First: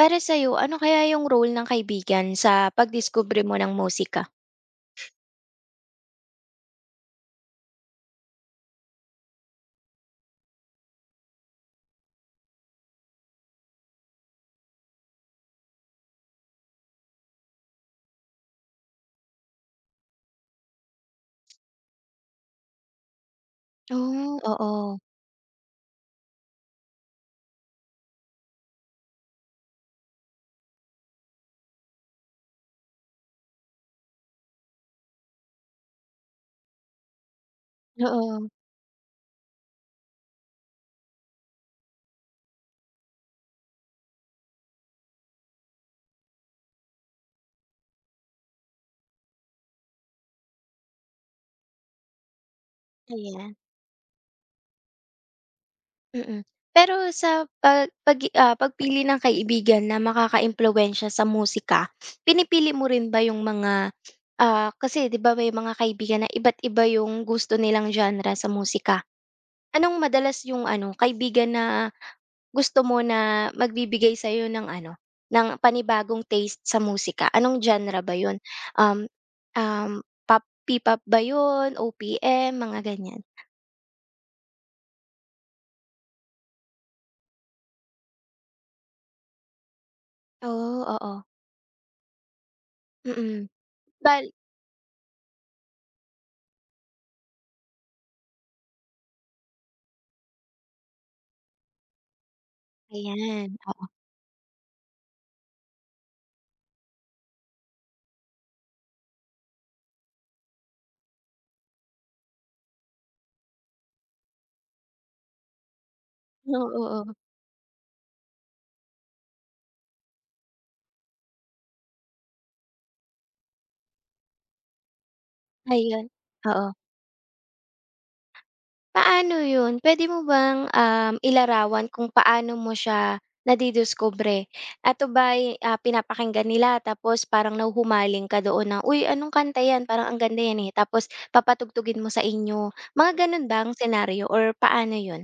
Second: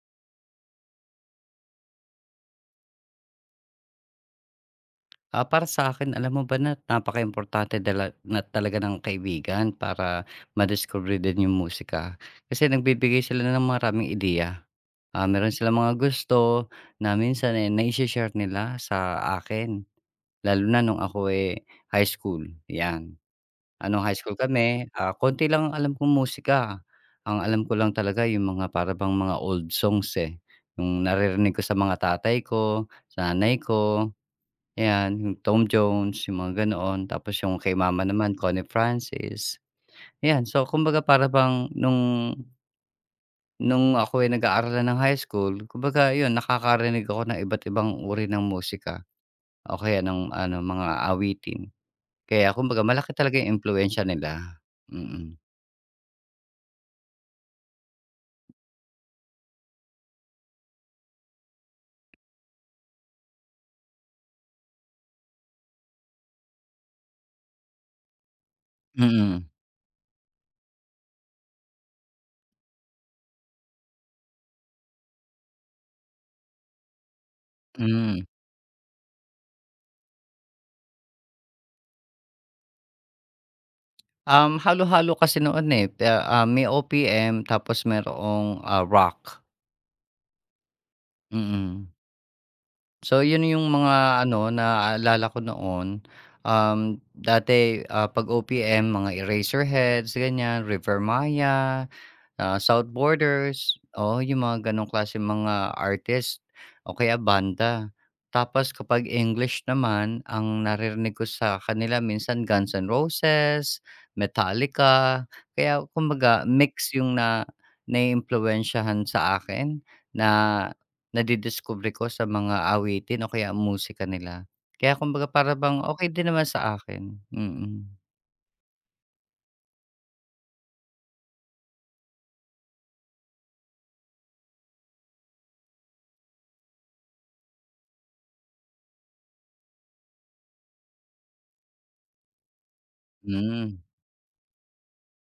Para sa'yo, ano kaya yung role ng kaibigan sa pagdiskubre mo ng musika? Ah, para sa akin, alam mo ba na napaka importante dala na talaga ng kaibigan para madiscover din yung musika. Kasi nagbibigay sila ng maraming ideya. Ah, meron silang mga gusto na minsan, eh, naishe-share nila sa akin, lalo na nung ako, eh, high school, 'yan. Ah, high school Oh, kami, oo. ah, konti lang ang alam kong musika. Ang alam ko lang talaga yung mga para bang mga old songs, eh, yung naririnig ko sa mga tatay ko, sa nanay ko. Ayan, yung Tom Jones, yung mga ganoon. Tapos yung kay mama naman Oo, Connie Francis, ayan. So, kumbaga para bang nung ako ay nag-aaral na ng high school, kumbaga yun nakakarinig ako ng iba't ibang uri ng musika o kaya ng ano, mga awitin. Kaya kumbaga malaki talaga ayan. yung impluwensiya nila, mm. Mm. Pero sa pag pag ah, pagpili ng kaibigan na makakaimpluwensiya sa musika, pinipili mo rin ba yung mga, kasi 'di ba may mga kaibigan na iba't iba yung gusto nilang genre sa musika? Mm. Anong madalas yung ano, kaibigan na gusto mo na magbibigay sa'yo ng ano, ng panibagong taste sa musika? Anong genre ba Hmm. yun? Um, um, pop P-pop ba yun, OPM, mga ganyan? Halo-halo kasi noon, eh, may OPM tapos merong ah, rock, Oh, oo. mm. So, yun Mm. yung mga Bal ano, naaalala ko noon. Dati, ah, 'pag OPM, mga Eraserheads, ganyan, River Maya, ah, South ayan, Borders, oo. oo, yung mga gano'ng klaseng mga artist o kaya banda. Tapos kapag English naman, ang naririnig ko sa kanila minsan Guns N' Roses, Metallica, kaya kumbaga Oo, mix oo. yung na naiimpluwensyahan sa akin na nadidiskubre ko sa mga awitin o kaya musika nila. Kaya kumbaga para bang Ayun, okay din naman sa oo. akin, mm. Paano yun? Puwede mo bang, ilarawan kung paano mo siya nadidiskubre? Ato ba ah, pinapakinggan nila tapos parang nahuhumaling ka doon na, "Uy, anong kanta 'yan? Parang ang ganda 'yan, eh." Tapos papatugtugin mo sa inyo. Mga gano'n ba ang Hmm. senaryo or paano yun?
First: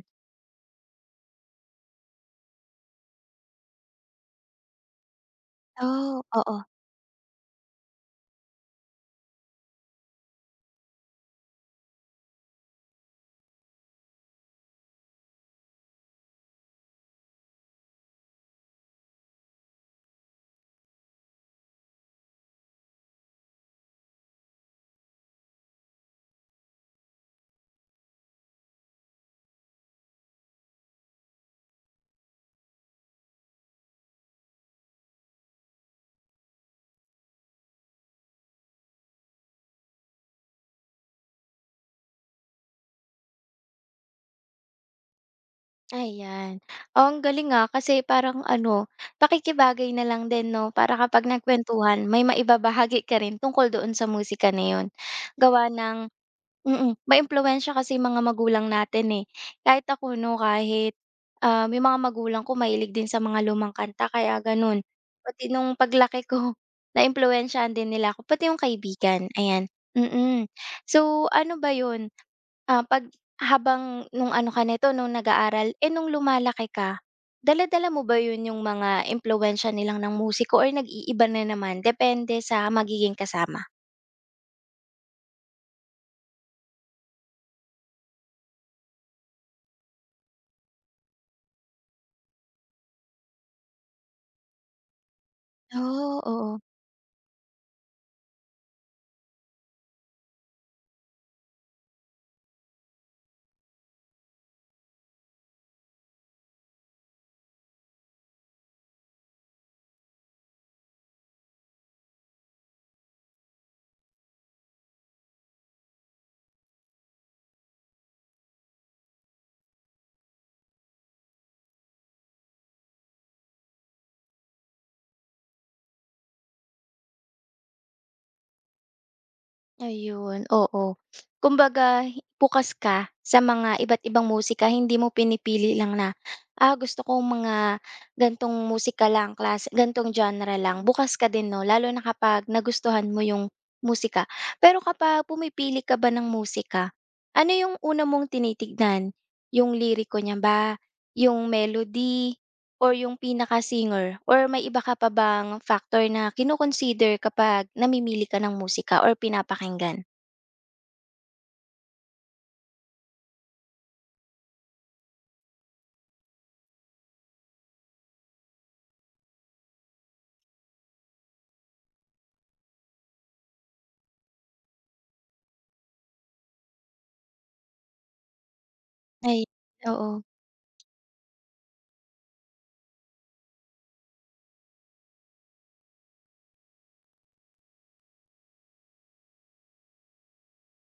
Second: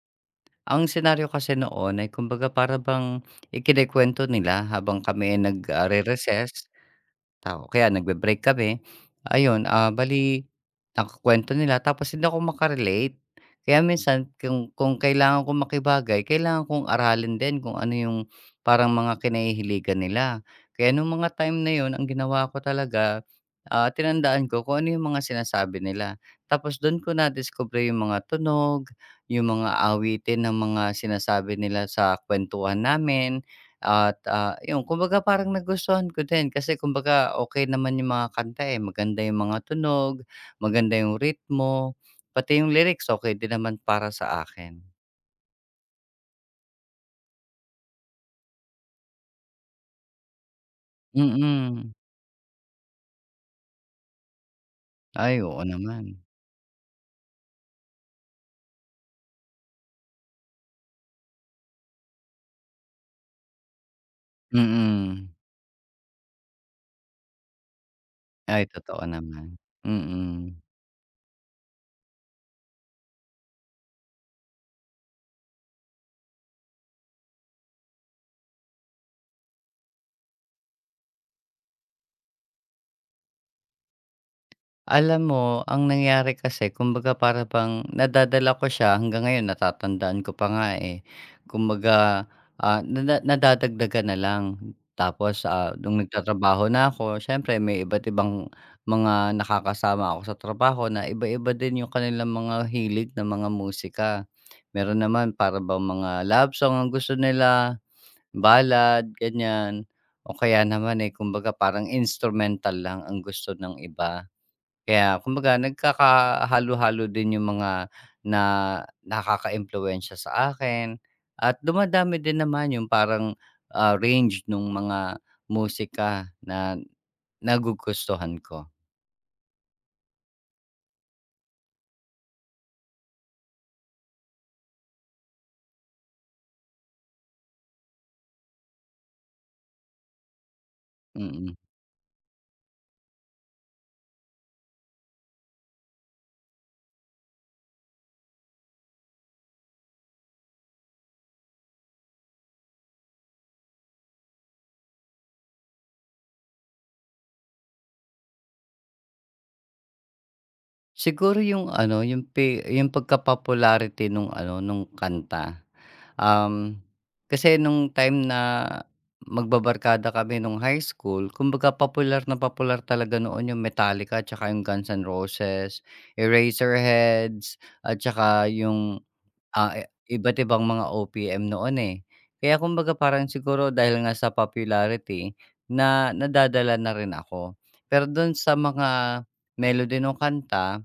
Ang senaryo kasi noon ay kumbaga para bang ikinukuwento nila habang kami ay nag, ah, Oh, oo. re-recess, Tao kaya nagbe-break kami, ayun, ah, bali nakukuwento nila tapos hindi ako Kaya minsan kung kailangan kong makibagay, kailangan kong aralin din kung ano yung parang mga kinahihiligan nila. Kaya nung mga time na yun ang ginawa ko talaga, ah, tinandaan ko kung ano yung mga sinasabi nila. Tapos dun ko nadiskubre yung mga tunog, yung mga awitin ng mga sinasabi nila sa kuwentuhan namin. At, ah, 'yun kumbaga parang nagustuhan ko din kasi kumbaga okey naman yung mga kanta, eh, maganda yung mga tunog, maganda yung ritmo, pati yung lyrics okay din naman para sa akin. Ayan. Oh, ang galing, ah, kasi parang ano, pakikibagay na lang din 'no, para kapag Mm. nagkuwentuhan may maibabahagi ka rin tungkol doon sa musika na yun. Ay, oo Gawa naman. ng mm, maiimpluwensiya kasi yung mga magulang natin, eh. Kahit ako 'no, kahit, yung mga magulang ko mahilig din sa mga lumang kanta kaya gano'n. Mm. Pati nung paglaki ko naimpluwensyahan din nila ako, pati yung Ay, totoo kaibigan, naman. ayan, mm. Mm. So, ano ba 'yun, ah, 'pag habang nung ano ka nito, nung nag-aaral, eh, nung lumalaki ka, dala-dala mo ba 'yun yung mga impluwensiya nilang ng musiko or nag-iiba na naman depende sa magiging kasama? Alam mo, ang nangyari kasi kumbaga para bang nadadala ko siya hanggang ngayon natatandaan ko pa nga, eh. Kumbaga, ah, nadadagdagan na lang. Tapos, ah, nung Oh, oo. nagtatrabaho na ako siyempre may iba't ibang mga nakakasama ako sa trabaho na iba-iba din yung kanilang mga hilig na mga musika. Meron naman para bang mga love song ang gusto nila, ballad, ganyan. O kaya naman, eh, kumbaga parang instrumental lang ang gusto ng iba. Kaya kumbaga nagkakahalo-halo din yung mga na nakakaimpluwensiya sa akin at dumadami din naman yung parang, ah, range nung mga musika na nagugustuhan ko, Ayun, oo. Kumbaga hi- bukas ka sa mga iba't ibang musika, hindi mo pinipili lang na, ah, gusto kong mga gan'tong musika lang, klase gan'tong genre lang. Bukas ka din mm. 'no, lalo na kapag nagustuhan mo yung musika. Pero kapag pumipili ka ba ng musika, ano yung una mong tinitignan? Yung liriko niya ba, yung melody? Or yung pinaka-singer or may iba ka pa bang factor na kino-consider kapag namimili ka ng musika or pinapakinggan? Siguro yung ano, yung pagka-popularity nung ano, nung kanta. Um, Kasi nung time na magbabarkada kami nung high school, kumbaga popular na popular talaga noon yung Metallica at saka yung Guns N' Roses, Eraserheads, at saka yung Ay, Ah, eh, oo. iba't ibang mga OPM noon, eh. Kaya kumbaga parang siguro dahil nga sa popularity na nadadala na rin ako. Pero don sa mga melody nung kanta,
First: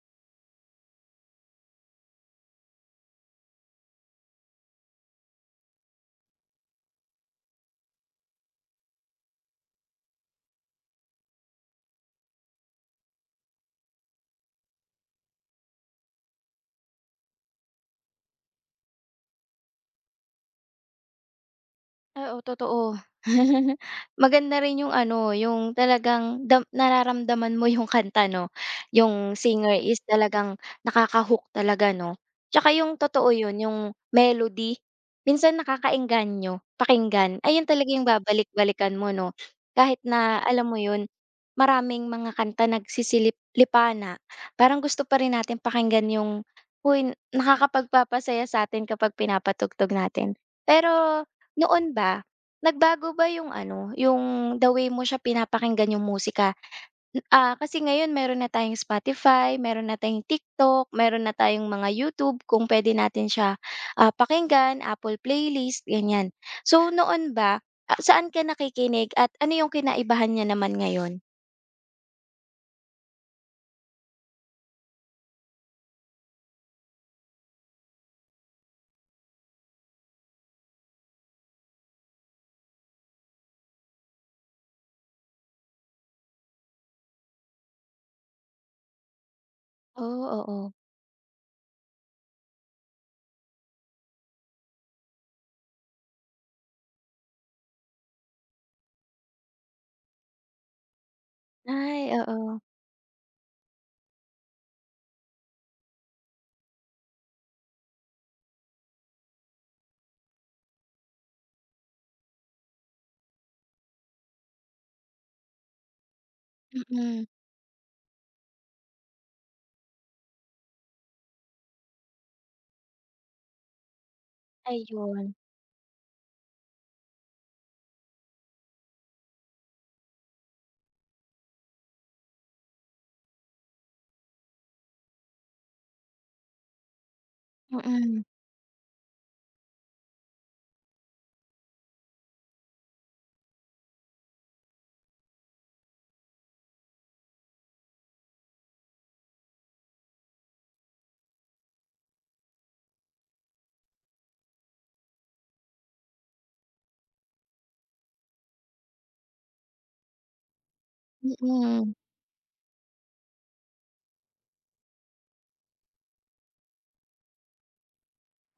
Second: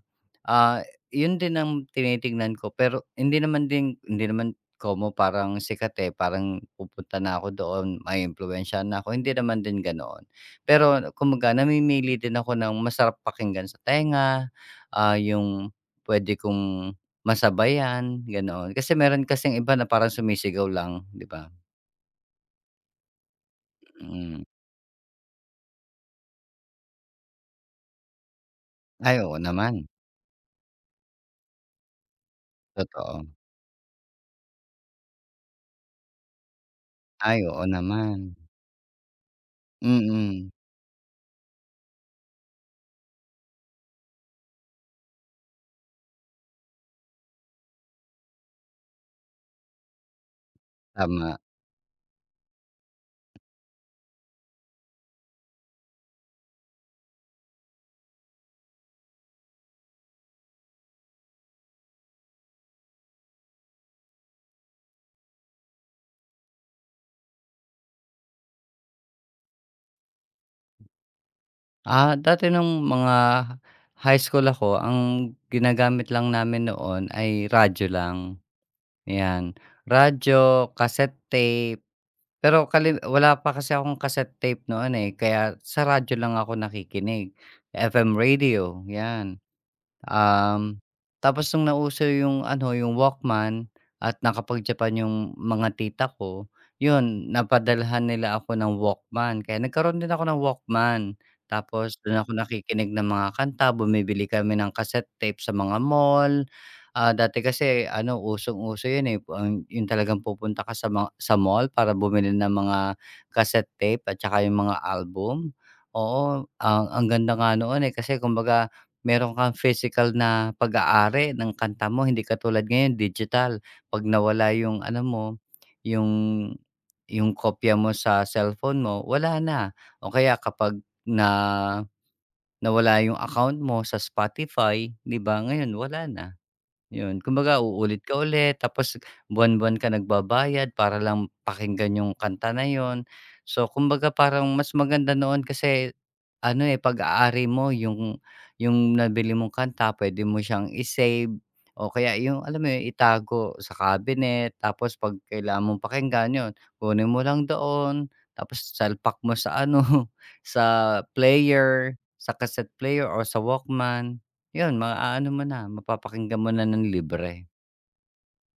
ah, yun din ang tinitignan ko pero hindi naman como parang sikat, eh, parang pupunta na ako doon, maiimpluwensyahan na ako, hindi naman din ganoon. Pero kumbaga namimili din ako ng masarap pakinggan sa tenga, ah, yung puwede kong Masabayan, ganoon. Kasi meron kasing iba na parang sumisigaw lang, 'di ba? Oo, totoo. Mm. Maganda rin yung ano, yung talagang dam nararamdaman mo yung kanta 'no, Ay, yung oo naman, singer is talagang nakaka-hook talaga 'no. Tsaka yung totoo. totoo yun, yung melody, minsan nakakaengganyo pakinggan. Ay, oo Ayun talaga yung naman. babalik-balikan mo 'no, kahit na Mm, alam mo yun, maraming mga kanta nagsisilip lipana, parang gusto pa rin natin pakinggan yung, uy nakakapagpapasaya sa atin kapag pinapatugtog natin. Pero tama. noon ba, nagbago ba yung ano, yung the way mo siya pinapakinggan yung musika? N- Ah, kasi ngayon meron na tayong Spotify, meron na tayong TikTok, meron na tayong mga YouTube kung pwede natin siya, ah, pakinggan, Apple playlist, ganiyan. So, noon ba, ah, saan ka nakikinig at ano yung kinaibahan niya naman ngayon? Ah, dati nung mga high school ako, ang ginagamit lang namin noon ay radyo lang, 'yan. Radyo, cassette tape, pero kali wala pa kasi akong cassette tape noon, eh, kaya sa radyo lang ako nakikinig, FM radio, 'yan. Oh, oo. Um, Tapos nung nauso yung ano, yung Walkman at nakapag-Japan yung mga tita ko, yun napadalhan nila ako ng Walkman kaya nagkaroon din ako ng Walkman. Tapos Ay, dun ako oo. nakikinig ng mga kanta, bumibili kami ng cassette tape sa mga mall. Ah, dati kasi ano usong-uso yun, eh, ang yun talagang pupunta ka sa sa mall para bumili ng mga cassette tape at saka yung mga album. Oo, ang Mm. ganda nga noon, eh, kasi kumbaga Meron kang physical na pag-aari ng kanta mo, hindi katulad ngayon digital. 'Pag nawala yung ano mo, Ayun. yung yung kopya mo sa cellphone mo, wala na. O kaya kapag na nawala yung account mo sa Spotify, 'di ba, ngayon wala na. Yun, kumbaga uulit ka Mm. ulit tapos buwan-buwan ka nagbabayad para lang pakinggan yung kanta na yun. So, kumbaga parang mas maganda noon kasi ano, eh, pag-aari mo yung nabili mong kanta pwede mo siyang isave o kaya yung alam mo yun, itago sa cabinet tapos 'pag kailangan mong pakinggan yun, kunin mo lang doon tapos salpak mo sa ano, sa Mm. player, sa cassette player or sa Walkman. 'Yun maaano mo na, mapapakinggan mo na ng libre.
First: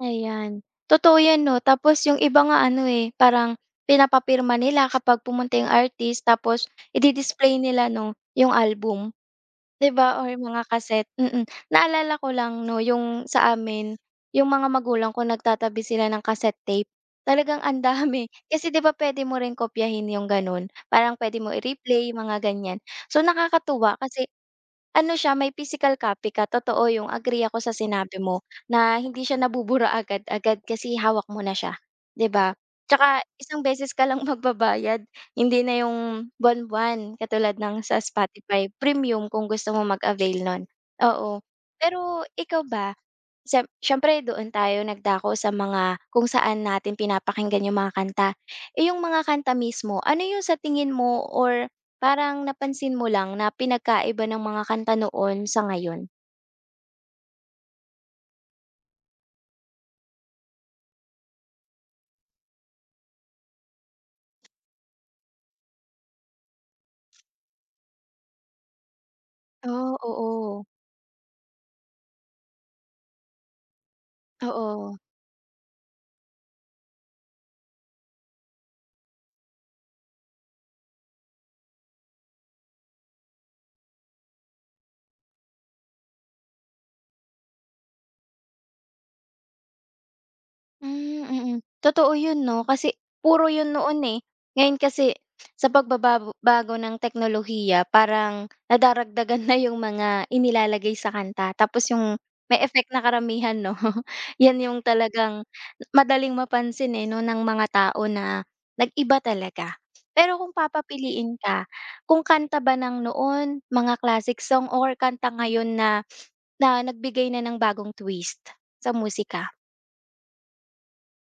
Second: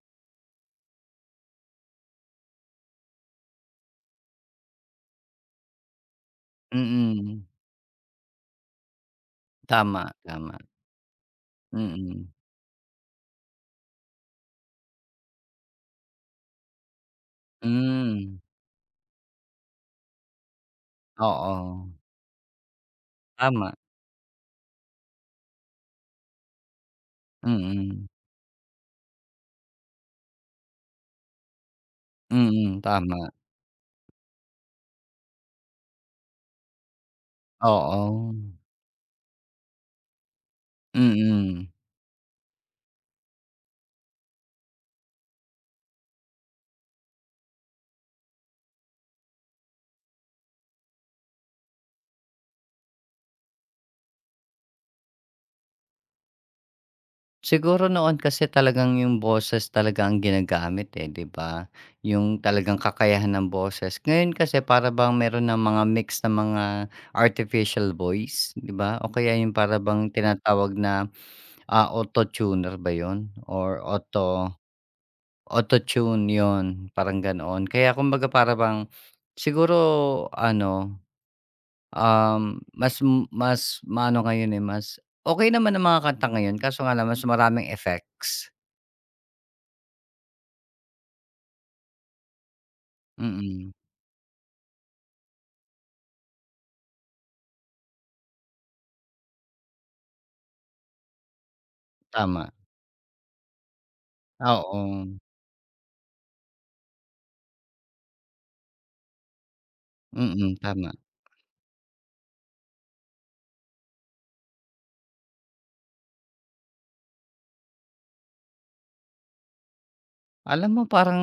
Ayan, totoo 'yan 'no. Tapos yung iba nga ano, eh, parang pinapapirma nila kapag pumunta yung artist tapos Mm, idi-display nila 'no, yung album. 'Di tama, ba or tama. mga kaset, mm. Naalala Mm. ko lang 'no, yung sa amin, yung mga magulang ko nagtatabi sila ng cassette tape. Talagang ang dami, Hmm. kasi 'di ba puwede mo rin kopyahin yung gano'n, parang puwede mo Oo. i-replay, mga ganyan. So, Tama. nakakatuwa kasi ano siya, may physical copy ka, totoo yung agree ako sa Mm. sinabi mo na hindi siya nabubura agad-agad kasi hawak mo na siya, 'di ba? Mm. Tama. Tsaka isang beses ka lang magbabayad. Hindi na yung buwan-buwan katulad ng sa Oo. Spotify premium kung gusto mo mag-avail nun, oo. Mm. Pero ikaw ba, siyempre doon tayo nagdako sa mga kung saan natin pinapakinggan yung mga kanta. Eh, yung mga kanta mismo, ano yung sa tingin mo or parang napansin mo lang na pinagkaiba ng mga kanta noon sa ngayon? Siguro noon kasi talagang yung boses talaga ang ginagamit, eh, 'di ba? Yung talagang kakayahan ng boses. Ngayon kasi para bang meron ng mga mix na mga artificial voice, 'di ba? O kaya yung para Oh, bang oo, tinatawag na, ah, autotuner ba 'yun or oo. Auto-tune, 'yun, parang ganoon. Kaya kumbaga para bang siguro ano, mas mas maano ngayon, eh, mas okey naman ang mga kanta ngayon kaso nga lang mas maraming effects. Hmm, mm. Totoo 'yun 'no, kasi puro 'yun Mm, noon, eh. Ngayon kasi sa bago ng teknolohiya parang nadaragdagan na yung mga inilalagay sa kanta tapos yung tama. may effect na karamihan 'no, 'yan yung Oo, talagang madaling mapansin, eh, 'no, ng mga tao na nag-iba talaga. Pero kung mm, tama. papapiliin ka, kung kanta ba ng noon, mga classic song or kanta ngayon na na nagbigay na ng bagong twist sa musika? Alam mo parang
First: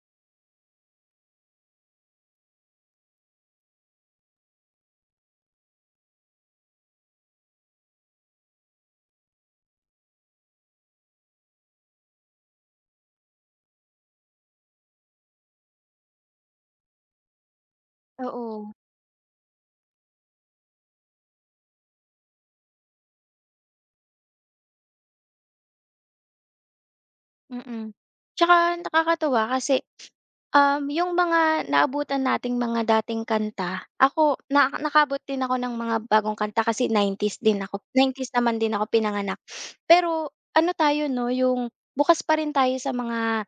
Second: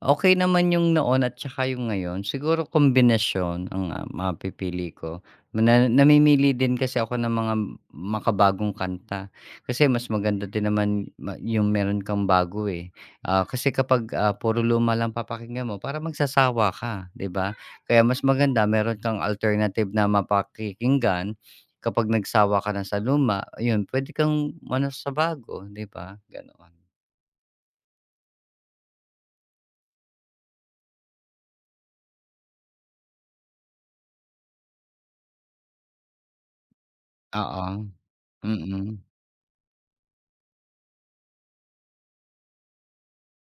Okey naman yung noon at tsaka yung ngayon. Siguro kombinasyon ang, ah, mapipili ko. Na namimili din kasi ako ng mga makabagong kanta. Kasi mas maganda din naman yung meron kang bago, eh. Ah, kasi kapag, ah, puro luma lang papakinggan mo parang magsasawa ka, 'di ba? Kaya mas maganda Oo. meron kang alternative na mapakikinggan. Kapag nagsawa ka na sa luma, ayun puwede kang ano, sa bago, 'di ba, ganoon. Mm. Tsaka nakakatuwa kasi, yung mga naabutan nating mga dating kanta, ako na nakaabot din ako ng mga bagong kanta kasi nineties din Oo, ako nineties naman din ako mm. pinanganak. Pero ano tayo 'no, yung bukas pa rin tayo sa mga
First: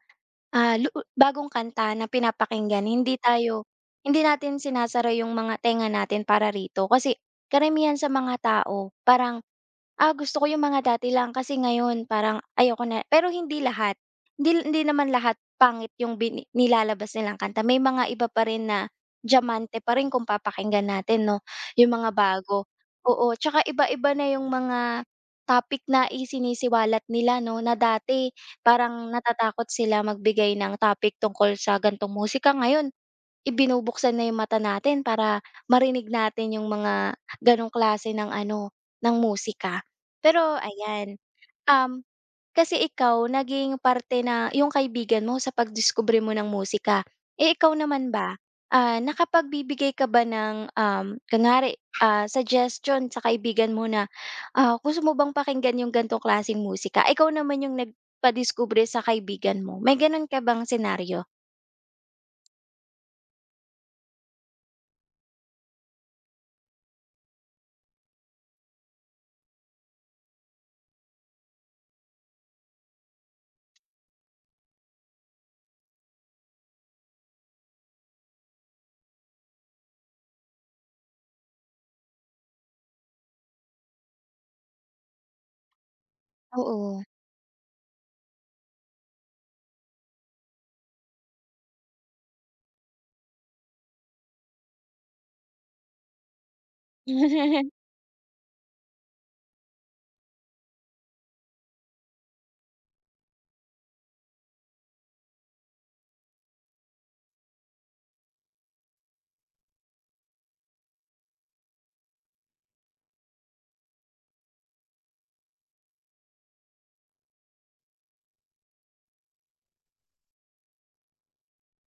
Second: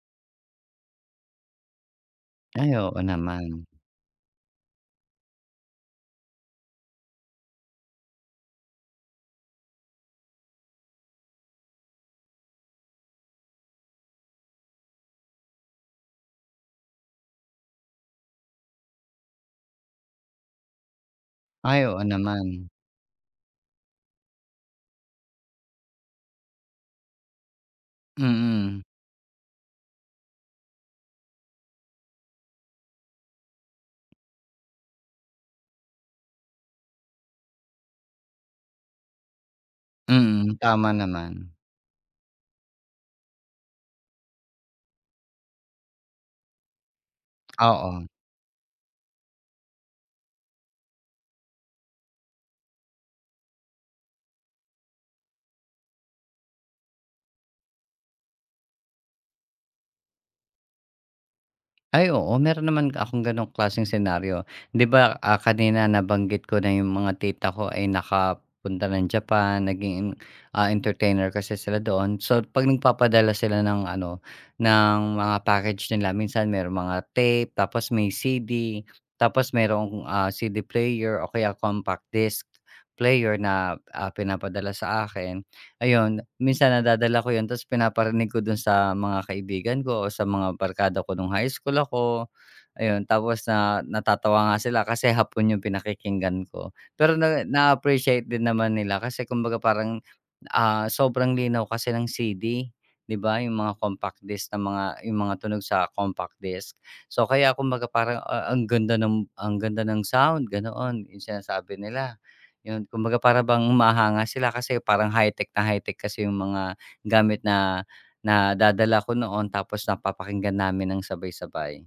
Ah, lu bagong kanta na Ay, pinapakinggan oo hindi naman. tayo natin sinasara yung mga tenga natin para rito. Kasi karamihan sa mga tao parang, "Ah, gusto ko yung mga dati lang kasi ngayon parang ayoko na." Pero hindi lahat. Hindi hindi naman lahat pangit yung bini nilalabas nilang kanta. May mga iba pa rin na diamante pa rin kung papakinggan natin 'no, Ay, yung oo mga naman. bago. Oo, 'tsaka iba-iba na yung mga topic na isinisiwalat nila 'no, na dati Mm, parang natatakot sila magbigay ng topic tungkol sa gan'tong musika. Ngayon, ibinubuksan na yung mata natin para marinig natin yung mga gano'ng klase ng ano, ng musika. mm, Pero tama ayan, naman. um kasi ikaw naging parte na yung kaibigan mo sa pagdiskubre mo ng musika. Eh, ikaw Oo. naman ba, ah, nakapagbibigay ka ba ng, kunwari, ah, suggestion sa kaibigan mo na, ah, "Gusto mo bang pakinggan yung gan'tong klaseng musika?" Ikaw naman yung nagpadiskubre sa kaibigan mo, may gano'n ka bang senaryo? Ay, oo meron naman akong gano'ng klaseng senaryo. 'Di ba, ah, kanina nabanggit ko na yung mga tita ko ay nakapunta ng Japan, naging, ah, entertainer kasi sila doon. So, 'pag nagpapadala sila ng ano, ng mga package nila minsan merong mga tape, tapos may CD, tapos merong, ah, CD player o kaya compact disc player na, ah, pinapadala sa akin. Ayun, minsan Oo. nadadala ko 'yun tapos pinaparinig ko dun sa mga kaibigan ko o sa mga barkada ko nung high school ako, Ayun, tapos na natatawa nga sila kasi hapon yung pinakikinggan ko. Pero na na-appreciate din naman nila kasi kumbaga parang, ah, sobrang linaw kasi ng CD, 'di ba, yung mga compact disc na mga yung mga tunog sa compact disc. So, kaya kumbaga parang, ah, ang ganda ng sound, ganoon, yung sinasabi nila. Yun, kumbaga para bang humahanga sila kasi parang high-tech na high-tech kasi yung mga gamit na na dadala ko noon tapos napapakinggan namin ng sabay-sabay.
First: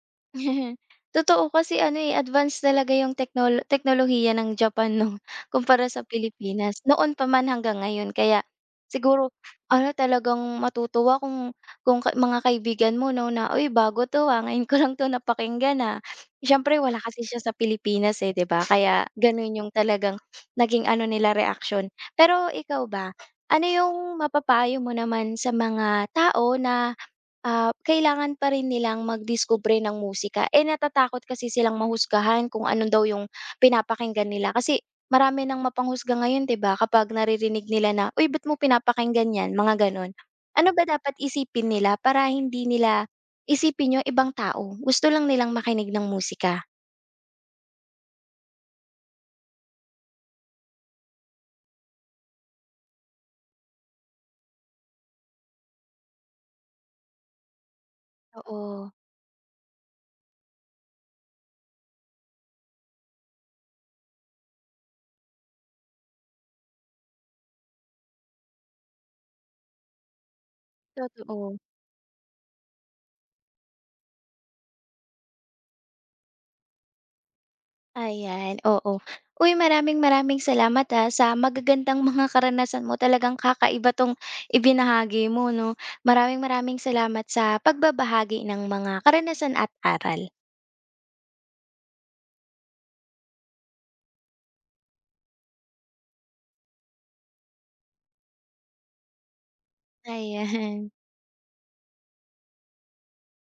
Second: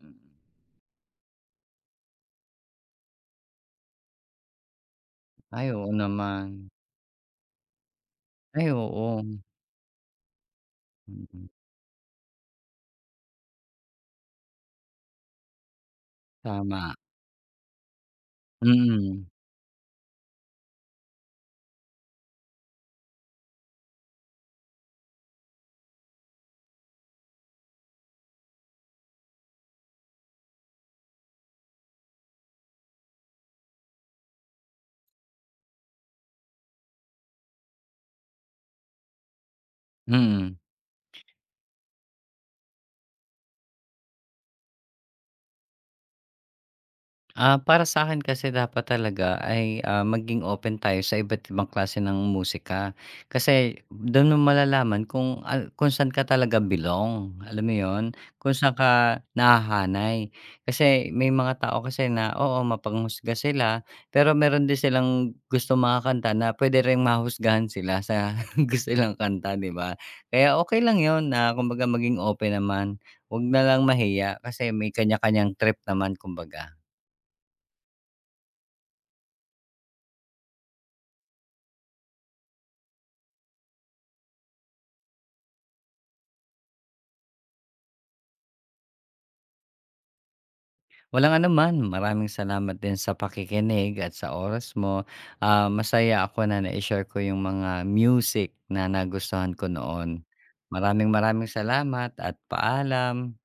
Mm. Totoo kasi ano, eh, advance talaga yung teknolohiya ng Japan 'no, Ay, kumpara oo sa naman. Pilipinas. Noon pa man hanggang ngayon kaya Ay, oo. siguro ano, talagang matutuwa Mm, kung kung mga kaibigan mo 'no na, "Uy, bago 'to, ah, ngayon ko lang 'to napakinggan, ah." Siyempre tama. wala kasi siya sa Pilipinas, eh, 'di ba? Kaya Mm. gano'n yung talagang naging ano nila, reaction. Pero ikaw ba, ano yung mapapayo mo naman sa mga tao na ah, kailangan pa rin nilang magdiskubre ng musika. Eh, natatakot kasi silang mahusgahan kung ano daw yung pinapakinggan nila. Kasi marami nang mapanghusga ngayon, 'di ba? Kapag naririnig nila na, "Uy, ba't mo pinapakinggan 'yan?" Mga gano'n. Mm. Ano ba dapat isipin nila para hindi nila isipin yung ibang tao? Gusto lang nilang makinig ng musika. Ah, para sa akin kasi dapat talaga ay, ah, maging open tayo sa iba't ibang klase ng musika. Kasi dun mo malalaman kung saan ka talaga belong, alam mo yon, Kung saan Oo. ka nahahanay. Kasi may mga tao kasi na, oo, mapanghusga sila, pero meron din silang gusto mga kanta na pwede ring mahusgahan sila sa gusto nilang kanta, 'di ba? Kaya okay lang yon na Totoo. kumbaga maging open naman, 'wag na lang mahiya kasi may kanya-kanyang trip naman kumbaga. Ayan, oo. Uy, maraming maraming salamat, ah, sa magagandang mga karanasan mo. Talagang kakaiba 'tong ibinahagi mo 'no. Maraming maraming salamat sa pagbabahagi ng mga karanasan at aral. Walang anuman, maraming salamat din sa pakikinig at sa oras mo. Ah, masaya ako na na share ko yung mga music na nagustuhan ko noon. Ayan. Maraming maraming salamat at paalam.